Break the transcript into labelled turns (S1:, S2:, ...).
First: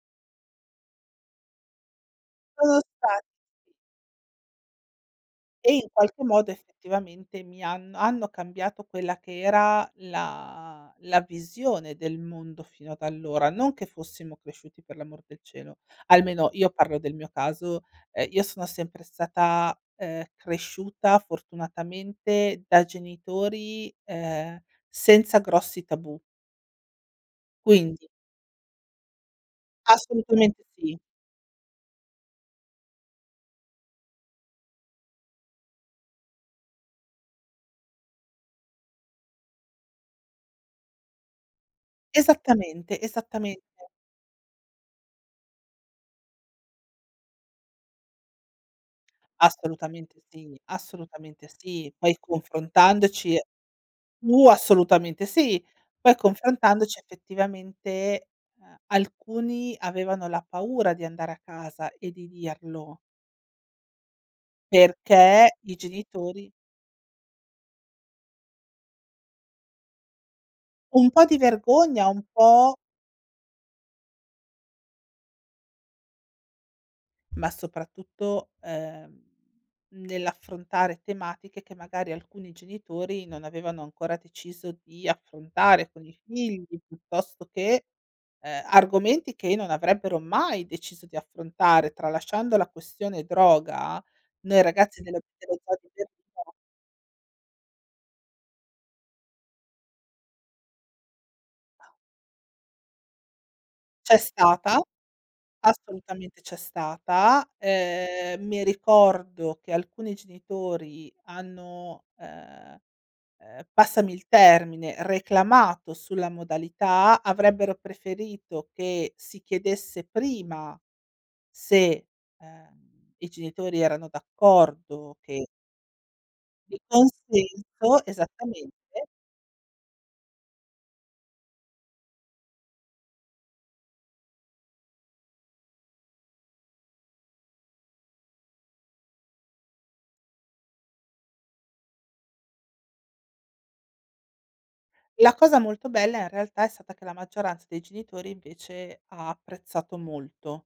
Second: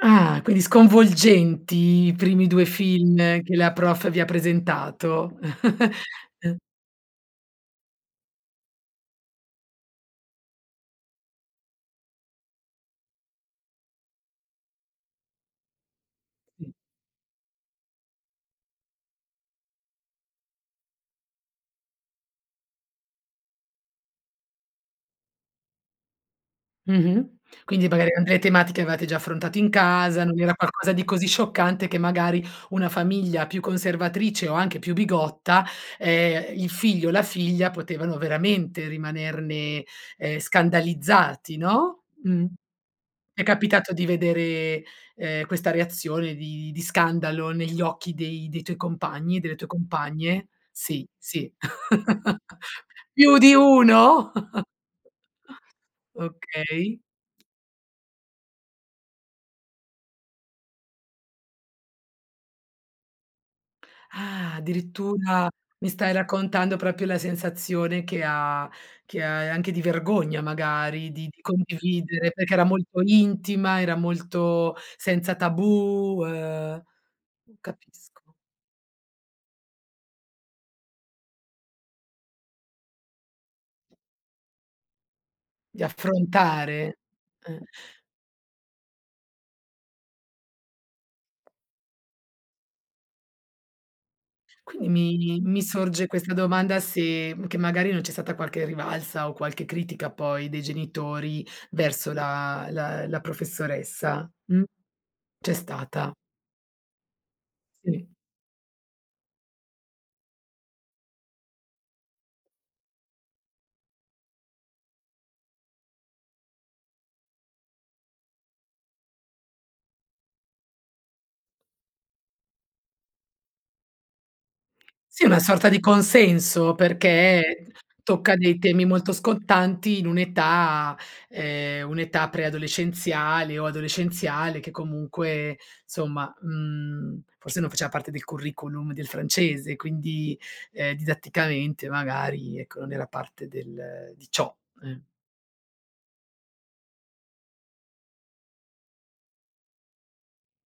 S1: Ah! Quindi sconvolgenti i primi 2
S2: Sono
S1: film
S2: spa
S1: che la prof vi ha presentato.
S2: E, in qualche modo,
S1: Uhm
S2: effettivamente, mi hanno hanno cambiato quella che era la la visione del mondo fino ad allora, non che fossimo cresciuti, per l'amor del cielo almeno, io parlo del mio caso, ehm, io sono sempre stata, ehm, cresciuta, fortunatamente, da genitori, ehm, senza grossi tabù.
S1: Mh-mh, quindi
S2: Quindi
S1: magari, uhm, le tematiche avevate già affrontato in casa, non era
S2: Assolutamente
S1: qualcosa
S2: sì.
S1: di così scioccante che, magari, una famiglia più conservatrice o anche più bigotta ehm, il figlio o la figlia potevano veramente rimanerne, ehm, scandalizzati, no? Mh.
S2: Esattamente,
S1: È
S2: esattamente.
S1: capitato di vedere, ehm, questa reazione di di scandalo, negli occhi dei dei tuoi compagni e delle tue
S2: Assolutamente
S1: compagne?
S2: sì,
S1: Sì,
S2: assolutamente
S1: sì.
S2: sì. Poi confrontandoci
S1: Più di uno?!
S2: uh! Assolutamente sì, poi confrontandoci,
S1: Okay.
S2: effettivamente, uhm, alcuni avevano la paura di andare a casa e di dirlo
S1: Ah,
S2: perché
S1: addirittura!
S2: i
S1: Mi stai
S2: genitori
S1: raccontando proprio la sensazione che ha che ha uhm, anche di vergogna
S2: Un
S1: magari,
S2: po'
S1: di
S2: di
S1: di
S2: vergogna, un
S1: condividere, perché era
S2: po'
S1: molto intima, era molto senza tabù uhm,
S2: Ma,
S1: capisco.
S2: soprattutto, ehm, nell'affrontare tematiche che, magari, alcuni genitori non avevano ancora deciso di
S1: Di
S2: affrontare con i figli,
S1: affrontare,
S2: piuttosto
S1: eh.
S2: che, ehm, argomenti che non avrebbero mai deciso di affrontare. Tralasciando la questione droga, noi
S1: Quindi
S2: ragazzi del
S1: mi
S2: dello
S1: mi
S2: zoo di
S1: sorge questa
S2: Berlino
S1: domanda, se che magari non c'è stata qualche rivalsa o qualche critica, poi, dei genitori, verso la la la
S2: C'è
S1: professoressa, mh?
S2: stata
S1: C'è stata.
S2: assolutamente, c'è stata,
S1: Sì.
S2: ehm, mi ricordo che alcuni genitori hanno, ehm, ehm, passami il termine, reclamato sulla modalità, avrebbero preferito che si chiedesse prima, se, uhm, i genitori erano d'accordo,
S1: Sì, è una
S2: che
S1: sorta di consenso
S2: Di
S1: perché
S2: consenso,
S1: tocca dei
S2: esattamente.
S1: temi molto scottanti in un'età ehm, un'età preadolescenziale o adolescenziale, che comunque, insomma, mhmm, forse non faceva parte del curriculum del francese, quindi, ehm, didatticamente magari, ecco, non era parte del di ciò, eh.
S2: La cosa molto bella, in realtà, è stata che la maggioranza dei genitori, invece, ha apprezzato molto.